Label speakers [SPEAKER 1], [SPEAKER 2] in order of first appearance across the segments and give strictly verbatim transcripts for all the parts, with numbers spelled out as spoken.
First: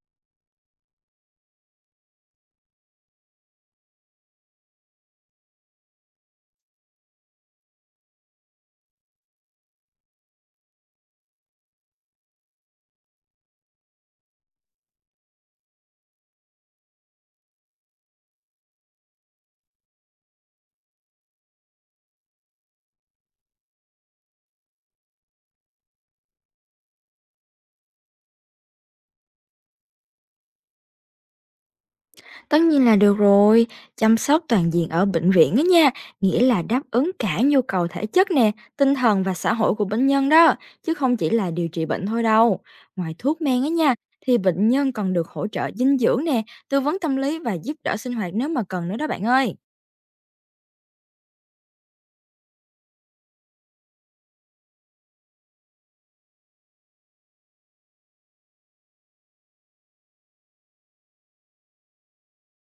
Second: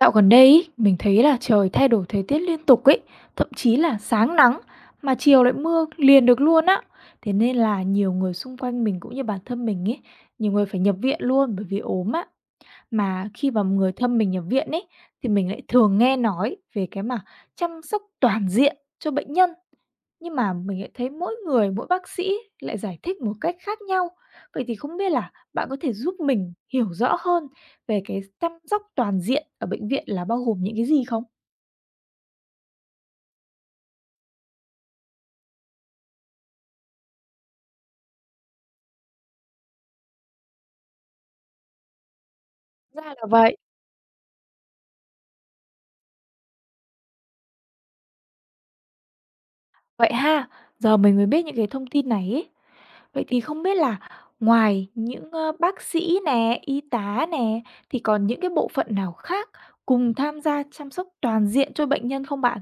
[SPEAKER 1] Dạo gần đây ấy, mình thấy là trời thay đổi thời tiết liên tục ấy, thậm chí là sáng nắng mà chiều lại mưa liền được luôn á. Thế nên là nhiều người xung quanh mình cũng như bản thân mình ấy, nhiều người phải nhập viện luôn bởi vì ốm á. Mà khi mà người thân mình nhập viện ấy thì mình lại thường nghe nói về cái mà chăm sóc toàn diện cho bệnh nhân, nhưng mà mình lại thấy mỗi người, mỗi bác sĩ lại giải thích một cách khác nhau. Vậy thì không biết là bạn có thể giúp mình hiểu rõ hơn về cái chăm sóc toàn diện ở bệnh viện là bao gồm những cái gì không?
[SPEAKER 2] Tất nhiên là được rồi, chăm sóc toàn diện ở bệnh viện á nha, nghĩa là đáp ứng cả nhu cầu thể chất nè, tinh thần và xã hội của bệnh nhân đó, chứ không chỉ là điều trị bệnh thôi đâu.
[SPEAKER 1] Ra
[SPEAKER 2] Ngoài
[SPEAKER 1] là
[SPEAKER 2] thuốc
[SPEAKER 1] vậy.
[SPEAKER 2] men á nha, thì bệnh nhân còn được hỗ trợ dinh dưỡng nè, tư vấn tâm lý và giúp đỡ sinh hoạt nếu mà cần nữa đó bạn ơi.
[SPEAKER 1] Vậy ha, giờ mình mới biết những cái thông tin này ấy. Vậy thì không biết là ngoài những ờ, bác sĩ nè, y tá nè thì còn những cái bộ phận nào khác cùng tham gia chăm sóc toàn diện cho bệnh nhân không bạn?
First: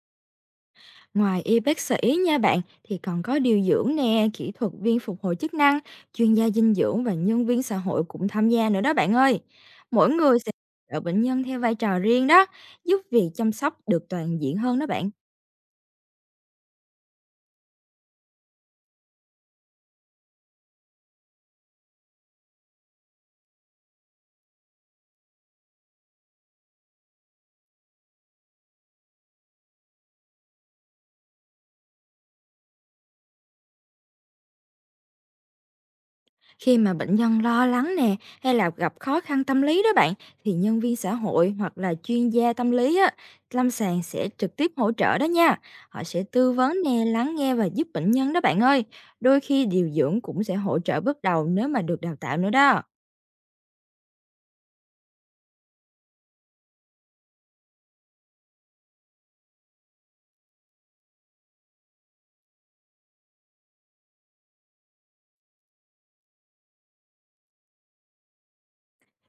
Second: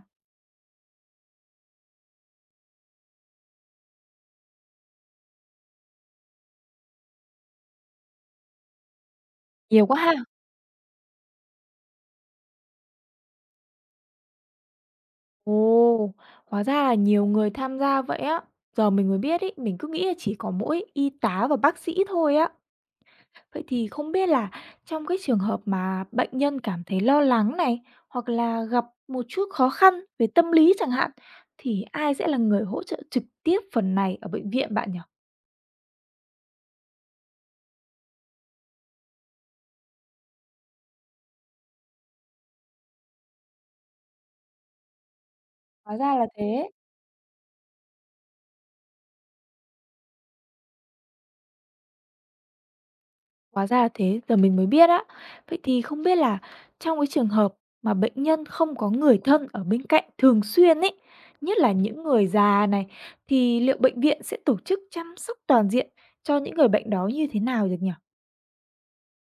[SPEAKER 2] Ngoài y bác sĩ nha bạn, thì còn có điều dưỡng nè, kỹ thuật viên phục hồi chức năng, chuyên gia dinh dưỡng và nhân viên xã hội cũng tham gia nữa đó bạn ơi.
[SPEAKER 1] Nhiều quá
[SPEAKER 2] Mỗi
[SPEAKER 1] ha.
[SPEAKER 2] người sẽ ở bệnh nhân theo vai trò riêng đó, giúp việc chăm sóc được toàn diện hơn đó bạn.
[SPEAKER 1] Ồ, hóa ra là nhiều người tham gia vậy á. Giờ mình mới biết ý, mình cứ nghĩ là chỉ có mỗi y tá và bác sĩ thôi á. Vậy thì không biết là trong cái trường hợp mà bệnh nhân cảm thấy lo lắng này, hoặc là gặp một chút khó khăn về tâm lý chẳng hạn, thì ai sẽ là người hỗ trợ trực tiếp phần này ở bệnh viện bạn nhỉ?
[SPEAKER 2] Khi mà bệnh nhân lo lắng nè, hay là gặp khó khăn tâm lý đó bạn, thì nhân viên xã hội hoặc là chuyên gia tâm lý á, lâm sàng sẽ trực tiếp hỗ trợ đó nha.
[SPEAKER 1] Hóa
[SPEAKER 2] Họ
[SPEAKER 1] ra
[SPEAKER 2] sẽ
[SPEAKER 1] là
[SPEAKER 2] tư
[SPEAKER 1] thế.
[SPEAKER 2] vấn nè, lắng nghe và giúp bệnh nhân đó bạn ơi. Đôi khi điều dưỡng cũng sẽ hỗ trợ bước đầu nếu mà được đào tạo nữa đó.
[SPEAKER 1] Hóa ra là thế, giờ mình mới biết á. Vậy thì không biết là trong cái trường hợp mà bệnh nhân không có người thân ở bên cạnh thường xuyên ấy, nhất là những người già này, thì liệu bệnh viện sẽ tổ chức chăm sóc toàn diện cho những người bệnh đó như thế nào được nhỉ?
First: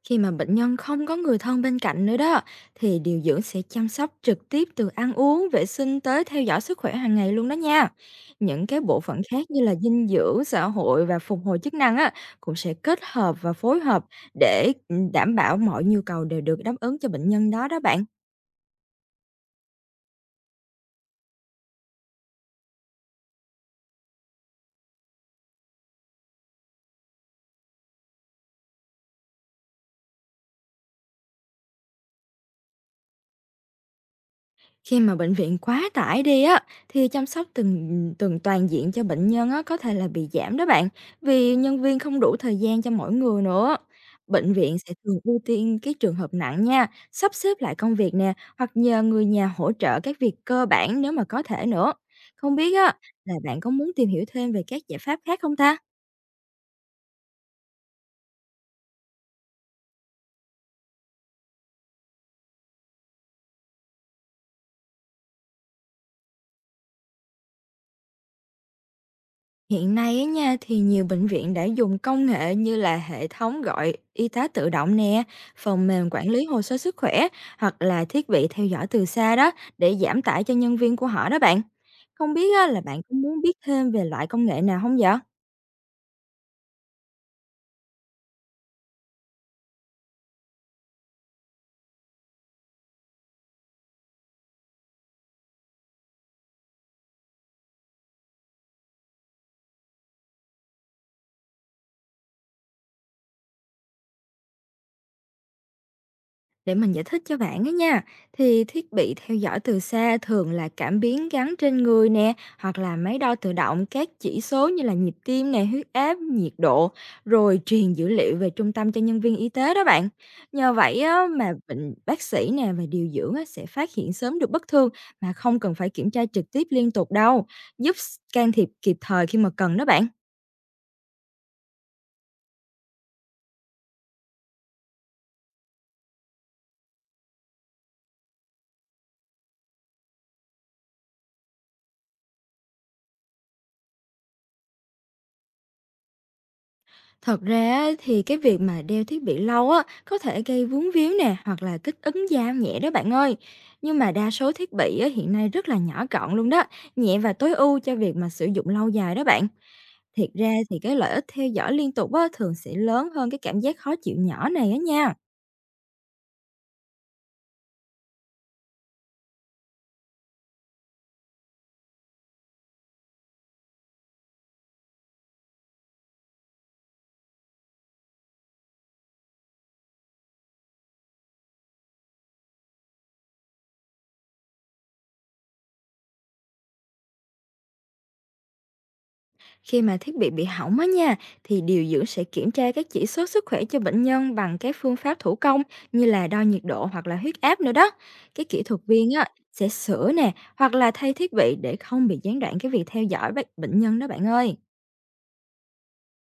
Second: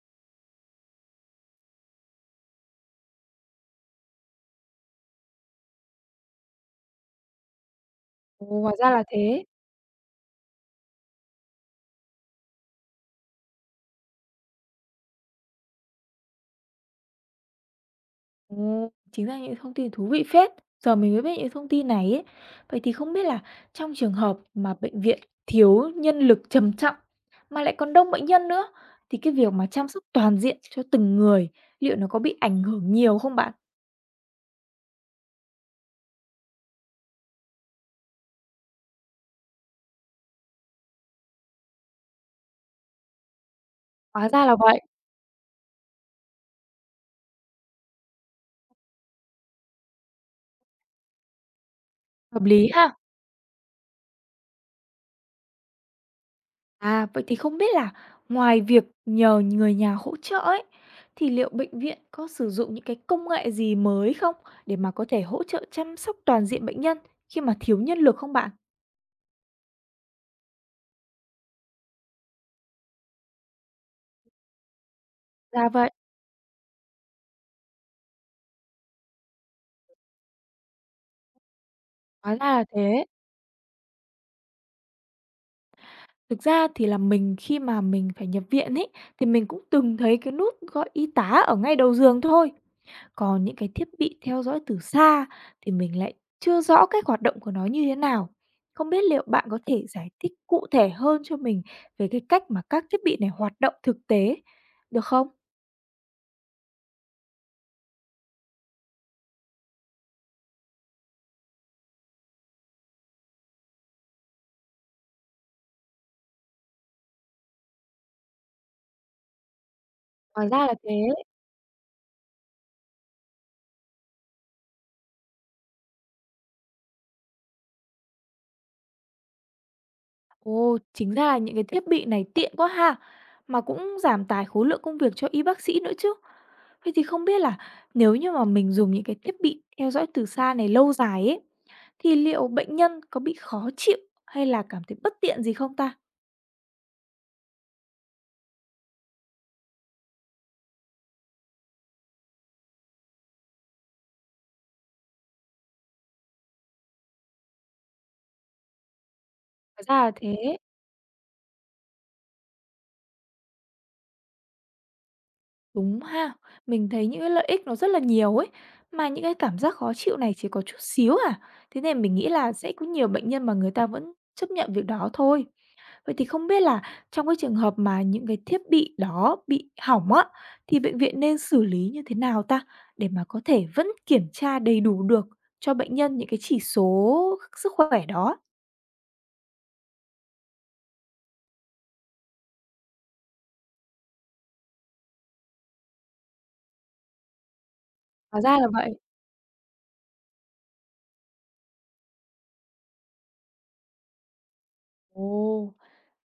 [SPEAKER 2] Khi mà bệnh nhân không có người thân bên cạnh nữa đó, thì điều dưỡng sẽ chăm sóc trực tiếp từ ăn uống, vệ sinh tới theo dõi sức khỏe hàng ngày luôn đó nha.
[SPEAKER 1] Ồ,
[SPEAKER 2] Những
[SPEAKER 1] hóa
[SPEAKER 2] cái
[SPEAKER 1] ra
[SPEAKER 2] bộ
[SPEAKER 1] là
[SPEAKER 2] phận
[SPEAKER 1] thế.
[SPEAKER 2] khác như là dinh dưỡng, xã hội và phục hồi chức năng á, cũng sẽ kết hợp và phối hợp để ừ, đảm bảo mọi nhu cầu đều được đáp ứng cho bệnh nhân đó đó bạn.
[SPEAKER 1] Ồ, chính là những thông tin thú vị phết. Giờ mình mới biết những thông tin này ấy. Vậy thì không biết là trong trường hợp mà bệnh viện thiếu nhân lực trầm trọng mà lại còn đông bệnh nhân nữa, thì cái việc mà chăm sóc toàn diện cho từng người liệu nó có bị ảnh hưởng nhiều không bạn?
[SPEAKER 2] Khi mà bệnh viện quá tải đi á, thì chăm sóc từng từng toàn diện cho bệnh nhân á, có thể là bị giảm đó bạn, vì nhân viên không đủ thời gian cho mỗi người nữa.
[SPEAKER 1] Hóa ra
[SPEAKER 2] Bệnh
[SPEAKER 1] là
[SPEAKER 2] viện
[SPEAKER 1] vậy.
[SPEAKER 2] sẽ thường ưu tiên cái trường hợp nặng nha, sắp xếp lại công việc nè, hoặc nhờ người nhà hỗ trợ các việc cơ bản nếu mà có thể nữa.
[SPEAKER 1] Hợp
[SPEAKER 2] Không
[SPEAKER 1] lý
[SPEAKER 2] biết á,
[SPEAKER 1] ha.
[SPEAKER 2] là bạn có muốn tìm hiểu thêm về các giải pháp khác không ta?
[SPEAKER 1] À, vậy thì không biết là ngoài việc nhờ người nhà hỗ trợ ấy, thì liệu bệnh viện có sử dụng những cái công nghệ gì mới không để mà có thể hỗ trợ chăm sóc toàn diện bệnh nhân khi mà thiếu nhân lực không bạn?
[SPEAKER 2] Hiện nay á nha, thì nhiều bệnh viện đã dùng công nghệ như là hệ thống gọi y tá tự động nè,
[SPEAKER 1] Ra
[SPEAKER 2] phần
[SPEAKER 1] vậy.
[SPEAKER 2] mềm quản lý hồ sơ sức khỏe hoặc là thiết bị theo dõi từ xa đó, để giảm tải cho nhân viên của họ đó bạn. Không
[SPEAKER 1] Hóa ra
[SPEAKER 2] biết
[SPEAKER 1] là
[SPEAKER 2] á, là bạn
[SPEAKER 1] thế.
[SPEAKER 2] có muốn biết thêm về loại công nghệ nào không vậy?
[SPEAKER 1] Thực ra thì là mình khi mà mình phải nhập viện ấy, thì mình cũng từng thấy cái nút gọi y tá ở ngay đầu giường thôi. Còn những cái thiết bị theo dõi từ xa thì mình lại chưa rõ cách hoạt động của nó như thế nào. Không biết liệu bạn có thể giải thích cụ thể hơn cho mình về cái cách mà các thiết bị này hoạt động thực tế được không?
[SPEAKER 2] Để mình giải thích cho bạn á nha, thì thiết bị theo dõi từ xa thường là cảm biến gắn trên người nè, hoặc là máy đo tự động các chỉ số như là nhịp tim nè, huyết áp, nhiệt độ, rồi truyền dữ liệu về trung tâm cho nhân viên y tế đó bạn.
[SPEAKER 1] Hóa ra là
[SPEAKER 2] Nhờ
[SPEAKER 1] thế.
[SPEAKER 2] vậy á, mà bệnh bác sĩ nè và điều dưỡng á, sẽ phát hiện sớm được bất thường mà không cần phải kiểm tra trực tiếp liên tục đâu, giúp can thiệp kịp thời khi mà cần đó bạn.
[SPEAKER 1] Ồ, chính ra là những cái thiết bị này tiện quá ha, mà cũng giảm tải khối lượng công việc cho y bác sĩ nữa chứ. Vậy thì không biết là nếu như mà mình dùng những cái thiết bị theo dõi từ xa này lâu dài ấy, thì liệu bệnh nhân có bị khó chịu hay là cảm thấy bất tiện gì không ta?
[SPEAKER 2] Thật ra á, thì cái việc mà đeo thiết bị lâu á có thể gây vướng víu nè hoặc là kích ứng da nhẹ đó bạn ơi. Nhưng mà đa số thiết bị á, hiện nay rất là nhỏ gọn luôn đó, nhẹ và tối ưu cho việc mà sử dụng lâu dài đó bạn.
[SPEAKER 1] Hóa ra là
[SPEAKER 2] Thiệt ra
[SPEAKER 1] thế.
[SPEAKER 2] thì cái lợi ích theo dõi liên tục á, thường sẽ lớn hơn cái cảm giác khó chịu nhỏ này á nha.
[SPEAKER 1] Đúng ha, mình thấy những cái lợi ích nó rất là nhiều ấy, mà những cái cảm giác khó chịu này chỉ có chút xíu à. Thế nên mình nghĩ là sẽ có nhiều bệnh nhân mà người ta vẫn chấp nhận việc đó thôi. Vậy thì không biết là trong cái trường hợp mà những cái thiết bị đó bị hỏng á, thì bệnh viện nên xử lý như thế nào ta để mà có thể vẫn kiểm tra đầy đủ được cho bệnh nhân những cái chỉ số sức khỏe đó?
[SPEAKER 2] Khi mà thiết bị bị hỏng á nha, thì điều dưỡng sẽ kiểm tra các chỉ số sức khỏe cho bệnh nhân bằng các phương pháp thủ công như là đo nhiệt độ hoặc là huyết áp nữa đó.
[SPEAKER 1] Hóa
[SPEAKER 2] Cái
[SPEAKER 1] ra
[SPEAKER 2] kỹ
[SPEAKER 1] là
[SPEAKER 2] thuật
[SPEAKER 1] vậy.
[SPEAKER 2] viên á sẽ sửa nè hoặc là thay thiết bị để không bị gián đoạn cái việc theo dõi bác- bệnh nhân đó bạn ơi.
[SPEAKER 1] Ồ.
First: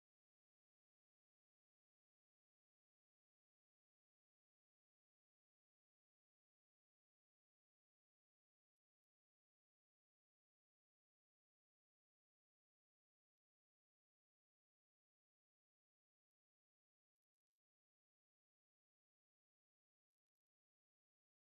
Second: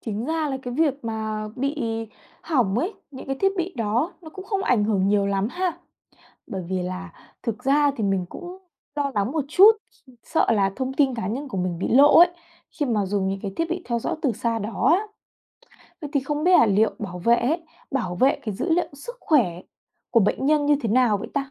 [SPEAKER 1] Chính ra là cái việc mà bị hỏng ấy, những cái thiết bị đó nó cũng không ảnh hưởng nhiều lắm ha. Bởi vì là thực ra thì mình cũng lo lắng một chút, sợ là thông tin cá nhân của mình bị lộ ấy, khi mà dùng những cái thiết bị theo dõi từ xa đó á. Vậy thì không biết là liệu bảo vệ ấy, bảo vệ cái dữ liệu sức khỏe của bệnh nhân như thế nào vậy ta?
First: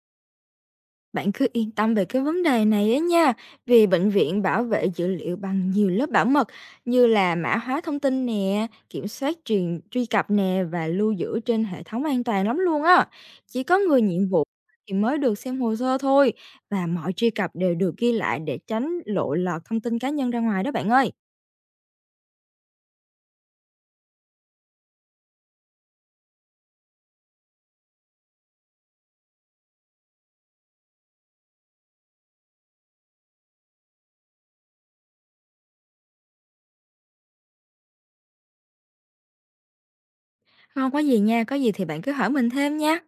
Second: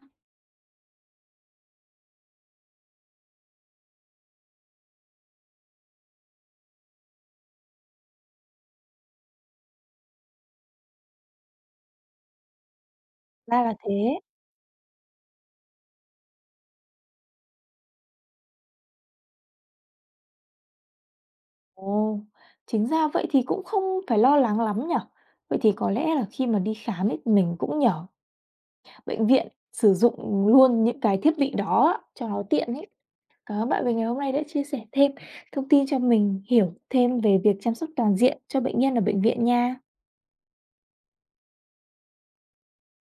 [SPEAKER 2] Bạn cứ yên tâm về cái vấn đề này á nha, vì bệnh viện bảo vệ dữ liệu bằng nhiều lớp bảo mật như là mã hóa thông tin nè, kiểm soát truyền truy cập nè và lưu giữ trên hệ thống an toàn lắm luôn á.
[SPEAKER 1] Ra
[SPEAKER 2] Chỉ
[SPEAKER 1] là
[SPEAKER 2] có người
[SPEAKER 1] thế.
[SPEAKER 2] nhiệm vụ thì mới được xem hồ sơ thôi, và mọi truy cập đều được ghi lại để tránh lộ lọt thông tin cá nhân ra ngoài đó bạn ơi.
[SPEAKER 1] Ồ, chính ra vậy thì cũng không phải lo lắng lắm nhở. Vậy thì có lẽ là khi mà đi khám ấy, mình cũng nhở bệnh viện sử dụng luôn những cái thiết bị đó á, cho nó tiện ấy. Cảm ơn bạn về ngày hôm nay đã chia sẻ thêm thông tin cho mình hiểu thêm về việc chăm sóc toàn diện cho bệnh nhân ở bệnh viện nha.
[SPEAKER 2] Không có gì nha, có gì thì bạn cứ hỏi mình thêm nha.